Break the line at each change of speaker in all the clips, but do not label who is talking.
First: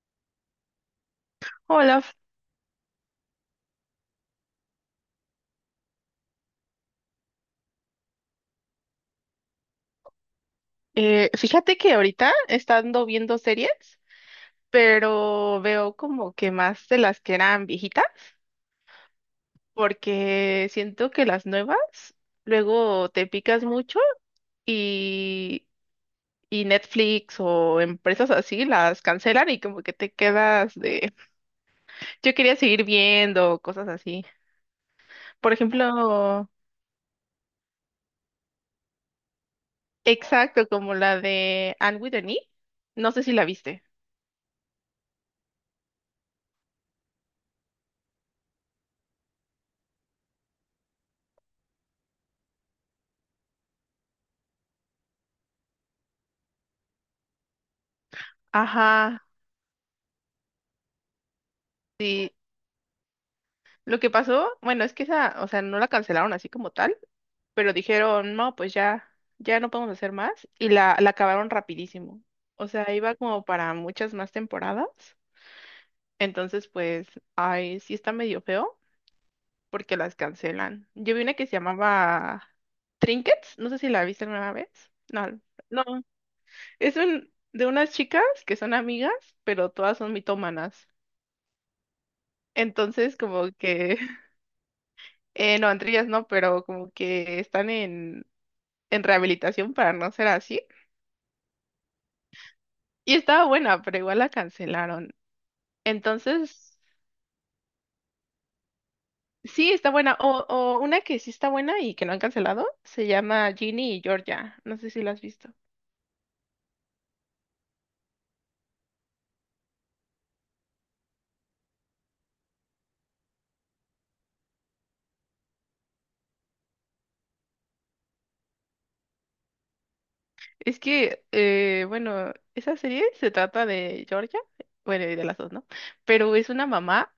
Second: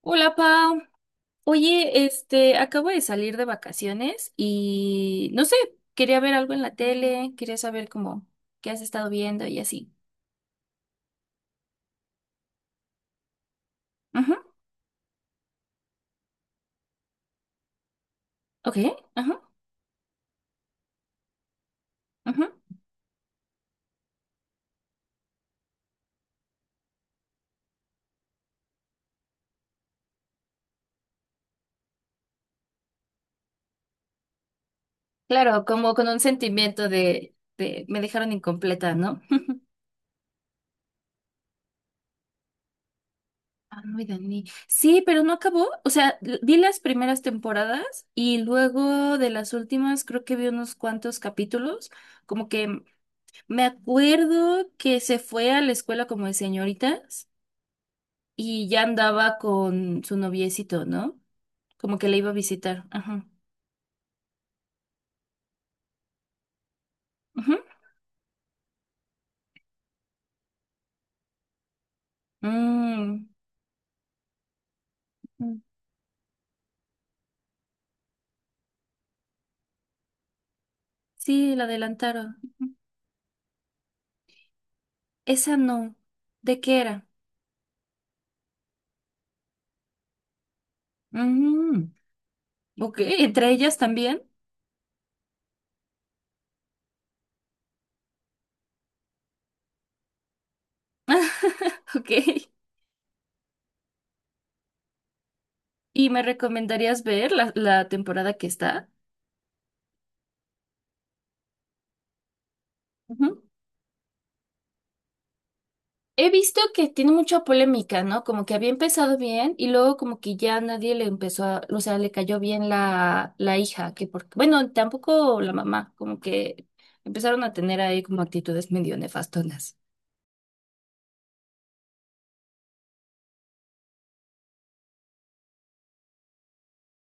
Hola, Pau.
Hola,
Oye, este, acabo de salir de vacaciones y no sé, quería ver algo en la tele, quería saber cómo, qué has estado viendo y así.
fíjate que ahorita estando viendo series,
Ajá,
pero veo como que más de las que eran viejitas,
ok, ajá,
porque siento que las nuevas
ajá.
luego te picas mucho y, y Netflix o empresas así las cancelan y como que te quedas de, yo quería seguir viendo cosas así. Por
Claro, como con un
ejemplo,
sentimiento de, me dejaron incompleta, ¿no?
exacto, como la de Anne with an E, no sé si la
Ah,
viste.
muy Dani. Sí, pero no acabó. O sea, vi las primeras temporadas y luego de las últimas creo que vi unos cuantos capítulos. Como que me acuerdo que se fue a la escuela como de señoritas y ya
Ajá,
andaba con su noviecito, ¿no? Como que le iba a
sí.
visitar. Ajá.
Lo que pasó, bueno, es que esa, o sea, no la cancelaron así como tal,
Ujú.
pero dijeron, no, pues ya, ya no podemos hacer más, y la acabaron rapidísimo. O sea, iba
Mm.
como para muchas más temporadas.
Mm.
Entonces, pues, ay, sí está medio feo porque las cancelan. Yo vi una que se
Sí, la adelantaron.
llamaba
Ujú.
Trinkets, no sé si la viste alguna vez. No,
Esa
no,
no. ¿De qué
es
era?
un, de unas chicas que son amigas, pero todas son mitómanas.
Mm. Ok,
Entonces,
¿entre
como
ellas
que
también?
no, entre ellas no, pero como que están en rehabilitación para no ser así.
Ok.
Y estaba buena, pero igual la cancelaron.
¿Y me
Entonces,
recomendarías ver la, temporada que está?
sí, está buena. O una que sí está buena y que no han cancelado, se llama Ginny y Georgia. No sé si la has visto.
He visto que tiene mucha polémica, ¿no? Como que había empezado bien y luego como que ya nadie le empezó a, o sea, le cayó bien la, hija, que porque, bueno, tampoco la mamá, como que empezaron a tener ahí como actitudes medio nefastonas.
Es que, bueno, esa serie se trata de Georgia, bueno, y de las dos, ¿no? Pero es una mamá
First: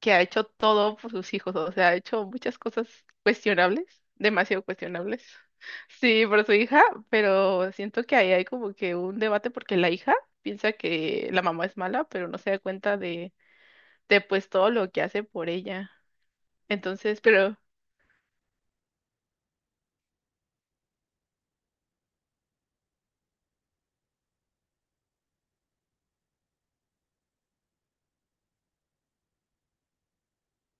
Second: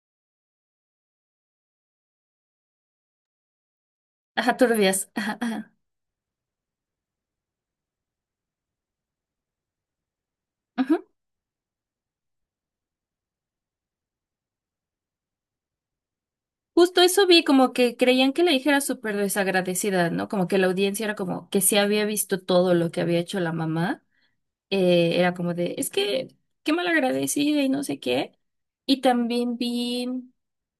que ha hecho todo por sus hijos, o sea, ha hecho muchas cosas cuestionables,
Ajá,
demasiado
turbias.
cuestionables.
Ajá, ajá.
Sí, por su hija, pero siento que ahí hay como que un debate porque la hija piensa
Ujú.
que la mamá es mala, pero no se da cuenta de pues todo lo que hace por ella.
Justo
Entonces,
eso vi,
pero,
como que creían que la hija era súper desagradecida, ¿no? Como que la audiencia era como que sí había visto todo lo que había hecho la mamá. Era como de, es que, qué mal agradecida y no sé qué. Y también vi.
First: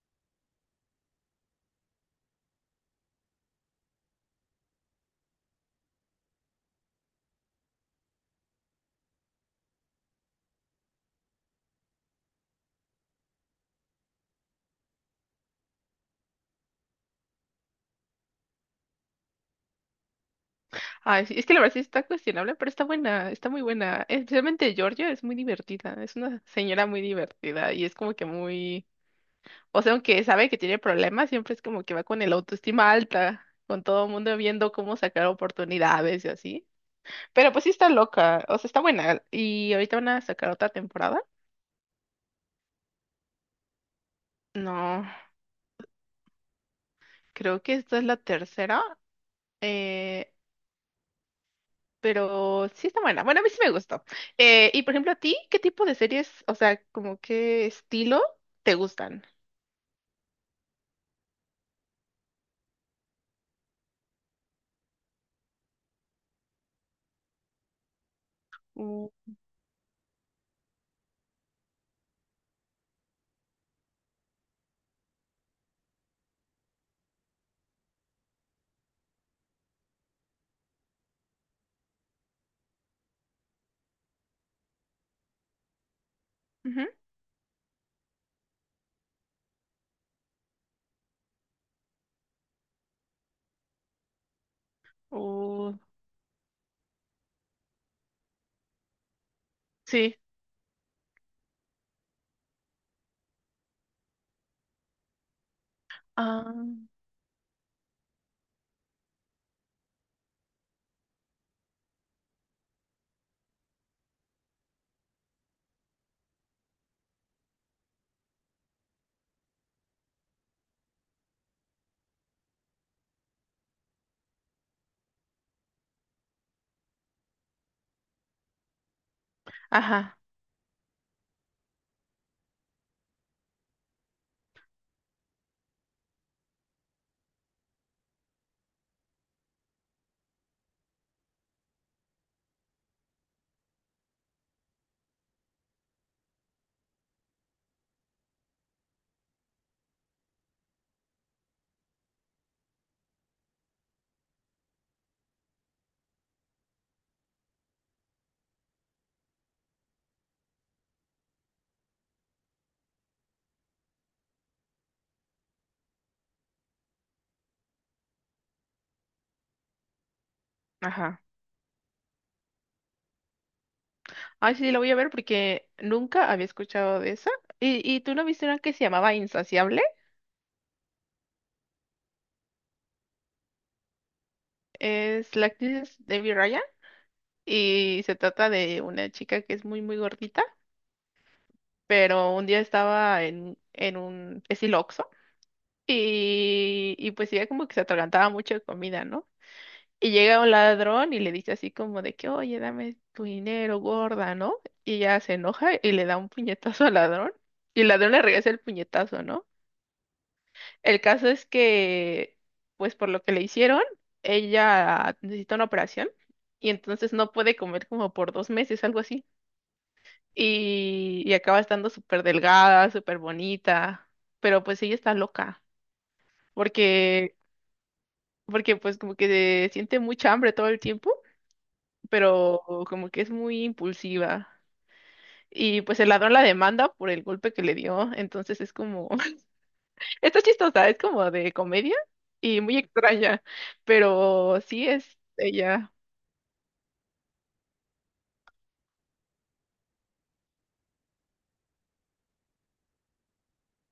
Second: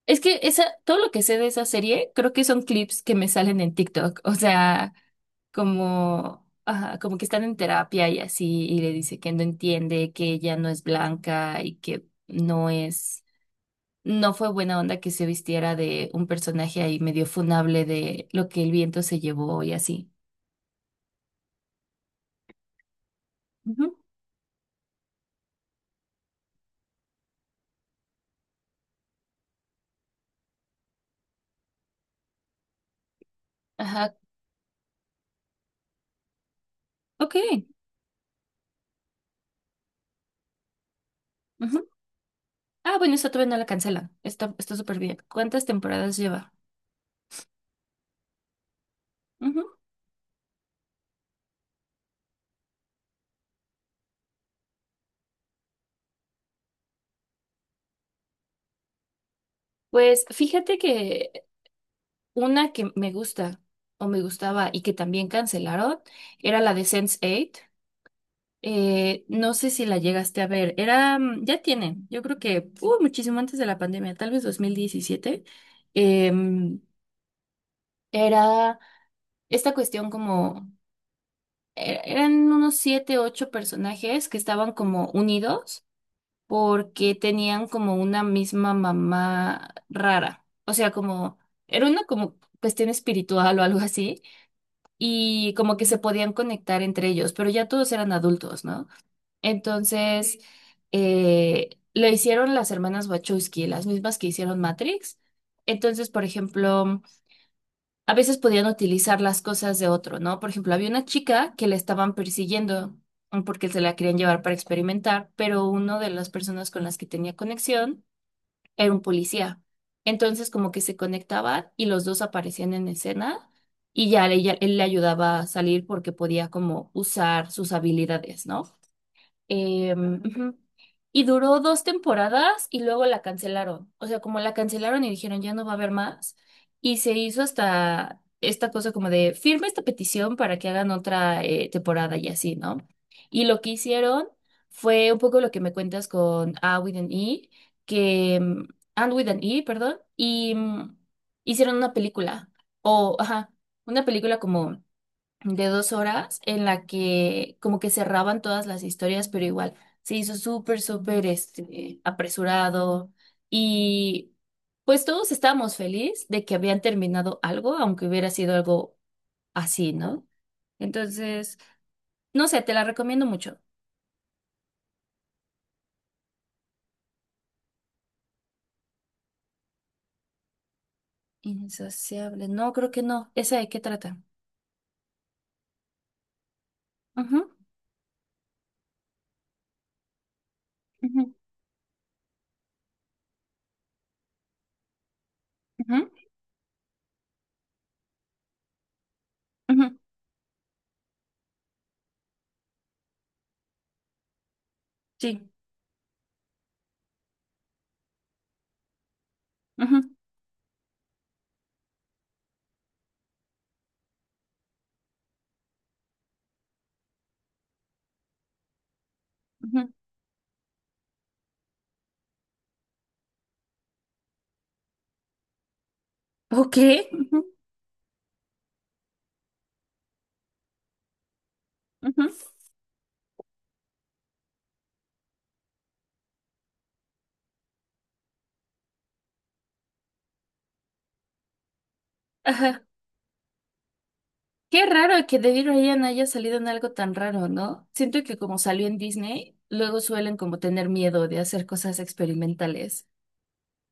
Es que esa, todo lo que sé de esa serie, creo que son clips que me salen en TikTok. O sea, como, ajá, como que están en terapia y así, y le dice que no entiende, que ella no es blanca y que no es, no fue buena onda que se vistiera de un personaje ahí medio funable de lo que el viento se llevó y así.
ay, sí, es que la verdad sí está cuestionable, pero está buena, está muy
Ujú.
buena. Especialmente Georgia es muy divertida, es una señora muy divertida y es como que muy... O sea, aunque sabe que tiene problemas, siempre es como que va con el autoestima alta, con todo el
Ajá,
mundo viendo cómo sacar oportunidades y así.
ok.
Pero pues sí está loca, o sea, está buena. Y ahorita van a sacar otra temporada.
Ujú. Ah, bueno, esa todavía no la cancela. Está, está súper
No,
bien. ¿Cuántas temporadas lleva?
creo que esta es la tercera,
Ujú.
eh, pero sí está buena. Bueno, a mí sí me gustó. Y por ejemplo, ¿a ti qué tipo de series, o sea, como qué estilo te gustan?
Pues fíjate que una que me gusta o me gustaba y que también cancelaron era la de Sense Eight.
Uh,
No sé si la llegaste a ver. Era, ya tiene, yo creo que muchísimo antes de la pandemia, tal vez 2017. Em, era esta cuestión como, eran unos siete, ocho personajes que estaban como unidos
Ujú.
porque tenían como una misma mamá rara. O sea, como, era una como cuestión espiritual o algo así y
Uh,
como que se podían conectar entre ellos, pero ya todos eran adultos, ¿no?
sí.
Entonces, lo hicieron las hermanas Wachowski, las mismas que hicieron Matrix. Entonces, por
Ah,
ejemplo, a veces podían utilizar las cosas de otro, ¿no? Por ejemplo, había una chica que la estaban persiguiendo porque se la querían llevar para experimentar, pero una de las personas con las que tenía conexión era un policía. Entonces como que se conectaban y los dos aparecían en escena y ya él le ayudaba a salir porque podía como usar sus habilidades, ¿no?
ajá,
Ujú. Y duró dos temporadas y luego la cancelaron. O sea, como la cancelaron y dijeron ya no va a haber más. Y se hizo hasta esta cosa como de firma esta petición para que hagan otra temporada y así, ¿no? Y lo que hicieron fue un poco lo que me cuentas con A with an E, que And with an E, perdón, y hicieron una película. O, ajá, una película como de 2 horas en la que como que cerraban todas las historias, pero igual se hizo súper, súper este, apresurado y pues todos estábamos felices de que habían terminado algo, aunque hubiera sido algo así, ¿no?
ajá.
Entonces, no sé, te la recomiendo mucho.
Ay, sí, la voy a ver porque nunca había escuchado de esa. ¿Y, tú no viste una que se llamaba Insaciable?
Insaciable, no, creo que no. ¿Esa de qué trata?
Es la actriz Es Debbie Ryan
Ujú,
y se trata de una chica que es muy, muy gordita,
ujú,
pero un día estaba en un estilo Oxxo
ujú,
y pues ella como que se atragantaba mucho de comida, ¿no?
ujú.
Y llega un ladrón y le dice así como de que, oye, dame tu dinero, gorda, ¿no? Y ella se
Sí.
enoja y le da un puñetazo al ladrón y el ladrón le regresa el puñetazo, ¿no?
Ujú,
El caso es que, pues por lo que le hicieron, ella necesita una operación y entonces no puede comer como por dos meses, algo así.
ujú.
Y acaba estando súper delgada, súper bonita, pero pues ella está loca
Ok.
porque,
Ujú,
porque pues como que siente mucha hambre todo el tiempo,
ujú,
pero como que es muy impulsiva. Y pues el ladrón la demanda por el golpe que le dio, entonces es como... Está chistosa, es como de comedia y muy
ajá.
extraña, pero
Qué
sí es
raro que David
ella.
Ryan haya salido en algo tan raro, ¿no? Siento que como salió en Disney, luego suelen como tener miedo de hacer cosas experimentales.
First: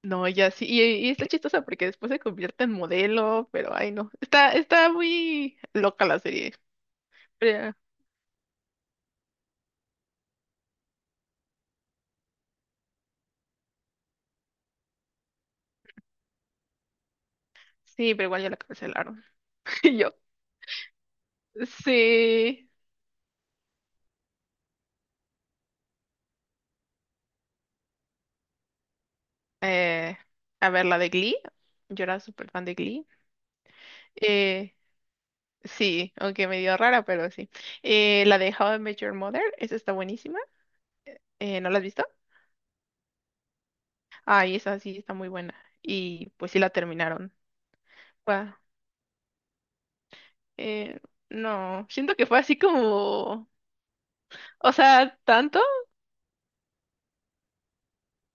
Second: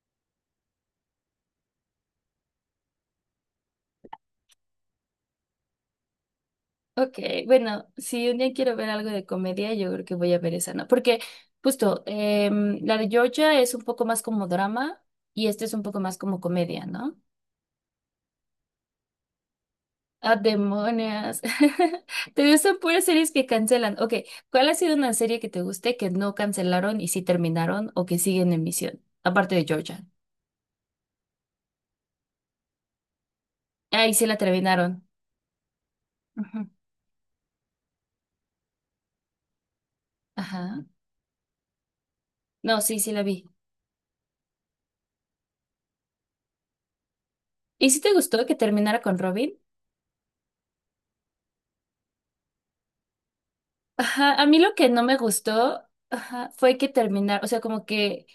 No, ella sí, y está chistosa porque después se convierte en modelo, pero ay no, está, está muy loca la serie.
Ok,
Pero-
bueno, si un día quiero ver algo de comedia, yo creo que voy a ver esa, ¿no? Porque justo, em, la de Georgia es un poco más como drama y este es un poco más como comedia, ¿no?
sí, pero igual ya la cancelaron. Y yo,
Ah, demonios. Te
sí,
gustan puras series que cancelan. Ok, ¿cuál ha sido una serie que te guste que no cancelaron y sí terminaron o que siguen en emisión? Aparte de Georgia.
eh, a ver, la de Glee, yo era súper fan de Glee.
Ahí sí la
Eh,
terminaron.
sí, aunque
Ujú.
medio rara, pero sí. La de How I Met Your Mother, esa está buenísima,
Ajá.
¿no la has visto?
No, sí, sí la vi.
Ay, esa sí está muy buena. Y pues sí la terminaron.
¿Y si te gustó
Fue-
que terminara con Robin?
eh, no, siento que fue así como,
Ajá, a mí
o
lo que no me
sea, tanto.
gustó, ajá, fue que terminar, o sea, como que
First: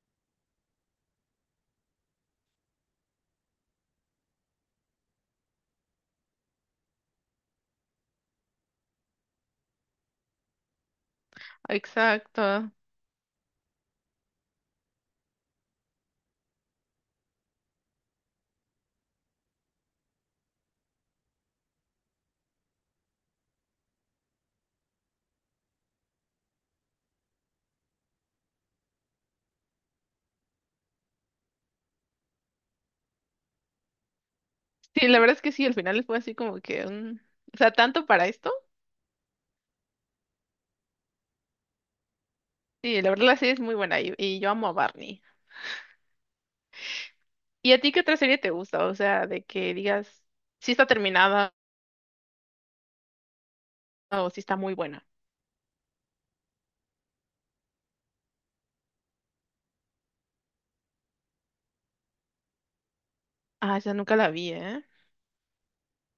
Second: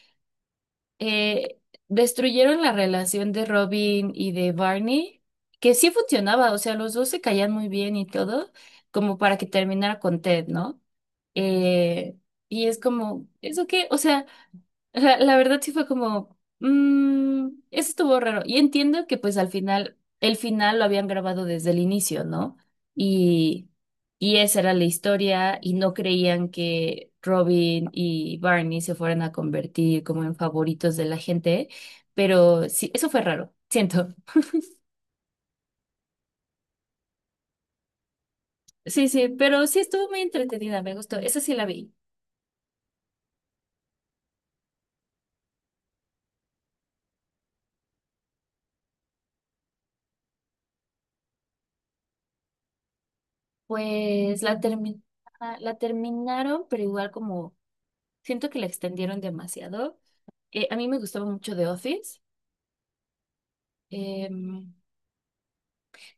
eh, destruyeron la relación de Robin y de Barney, que sí funcionaba, o sea, los dos se caían muy bien y todo, como para que terminara con Ted, ¿no? Eh, y
Exacto.
es como, ¿eso qué? O sea. O sea, la verdad sí fue como, eso estuvo raro. Y entiendo que pues al final, el final lo habían grabado desde el inicio, ¿no? Y, esa era la historia y no creían que Robin y Barney se fueran a convertir como en favoritos de la gente, pero sí, eso fue raro, siento.
Sí, la verdad es que sí, al final fue así como que, mm, o sea, tanto para esto.
Sí, sí, pero sí estuvo muy entretenida, me gustó. Esa sí la vi.
Sí, la verdad la serie es muy buena y yo amo a Barney. ¿Y a ti qué otra serie te gusta? O sea, de que digas si está terminada o si
Pues
está
la
muy
termi-
buena.
la terminaron, pero igual como siento que la extendieron demasiado. A mí me gustaba mucho The Office.
Ah, esa nunca la vi,
Em,
¿eh?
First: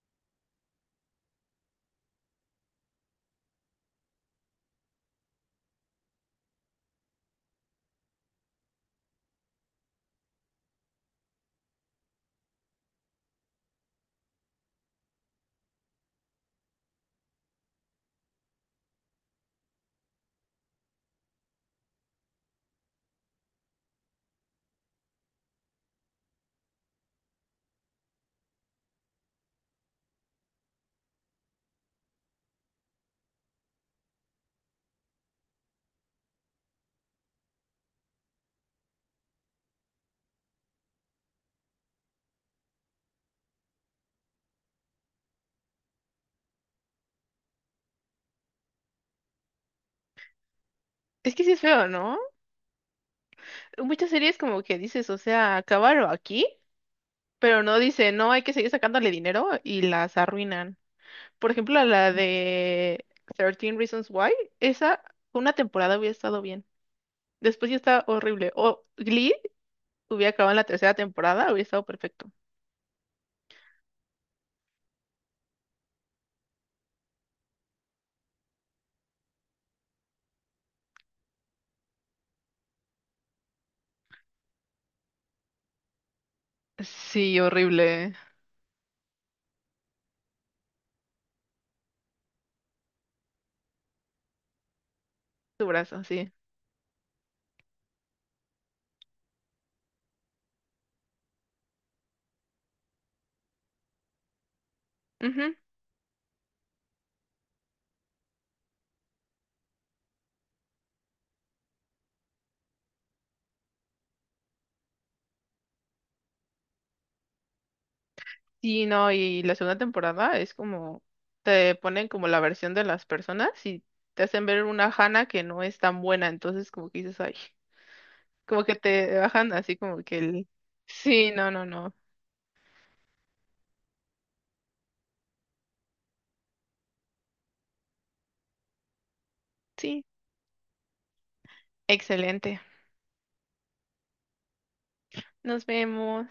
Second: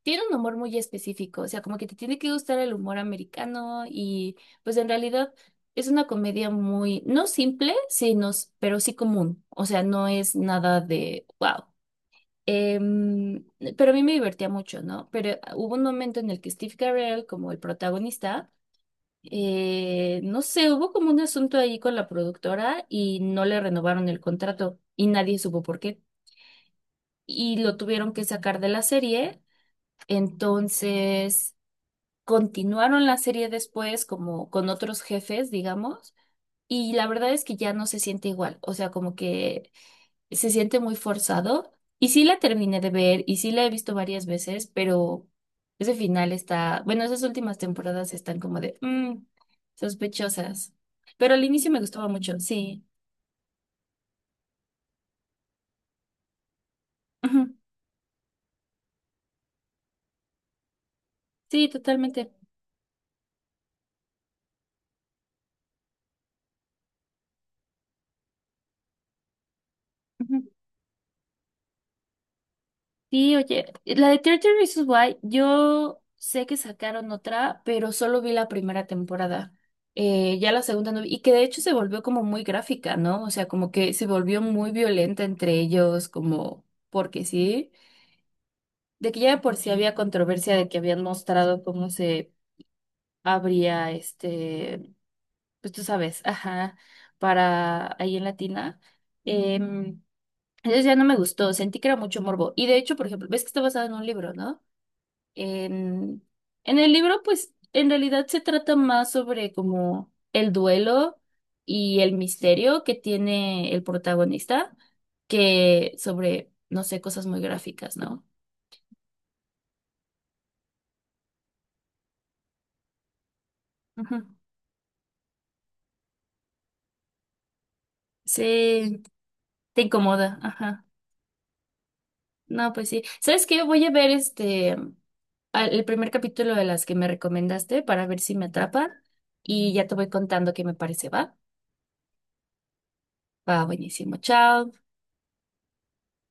tiene un humor muy específico, o sea, como que te tiene que gustar el humor americano y pues en realidad es una comedia muy, no simple, sino, pero sí común, o sea, no es nada de, wow. Em, pero a mí me divertía mucho, ¿no? Pero hubo un momento en el que Steve Carell, como el protagonista, no sé, hubo como un asunto ahí con la productora y no le renovaron el contrato y nadie supo por qué. Y lo tuvieron que sacar de la serie. Entonces, continuaron la serie después como con otros jefes, digamos, y la verdad es que ya no se siente igual, o sea, como que se siente muy forzado. Y sí la terminé de ver y sí la he visto varias veces, pero ese final está, bueno, esas últimas temporadas están como de sospechosas. Pero
Es que
al
sí es
inicio me
feo,
gustaba
¿no?
mucho, sí.
Muchas series como que dices, o sea, acabaron aquí.
Ujú.
Pero no dice, no, hay que seguir sacándole dinero y las arruinan. Por
Sí,
ejemplo, a la
totalmente.
de Thirteen Reasons Why, esa una temporada hubiera estado bien. Después ya está horrible. O Glee hubiera
Ujú.
acabado en la tercera temporada, hubiera estado perfecto.
Sí, oye, la de 13 Reasons Why, yo sé que sacaron otra, pero solo vi la primera temporada. Ya la segunda no vi, y que de hecho se volvió como muy gráfica, ¿no? O sea, como que se volvió muy violenta entre ellos, como porque
Sí,
sí,
horrible.
de que ya de por sí había controversia de que habían mostrado cómo se abría este,
Tu
pues tú
brazo,
sabes,
sí.
ajá, para ahí en Latina. Em, entonces ya no me gustó, sentí que era mucho morbo. Y de hecho, por ejemplo, ves que está basado en un libro, ¿no?
Ujú.
En, el libro, pues, en realidad se trata más sobre como el duelo y el misterio que tiene el protagonista que sobre, no sé, cosas muy gráficas, ¿no?
Sí, no, y la segunda temporada es como, te ponen como la versión de las personas y te
Ujú.
hacen ver una Hannah que no es tan buena, entonces como que dices, ay, como que
Sí,
te bajan así
te
como que
incomoda,
el...
ajá.
Sí, no, no, no.
No, pues sí. ¿Sabes qué? Voy a ver este el primer capítulo de las que me recomendaste para ver si me atrapa y ya te
Sí,
voy contando qué me parece, ¿va?
excelente.
Va, buenísimo. Chao.
Nos vemos.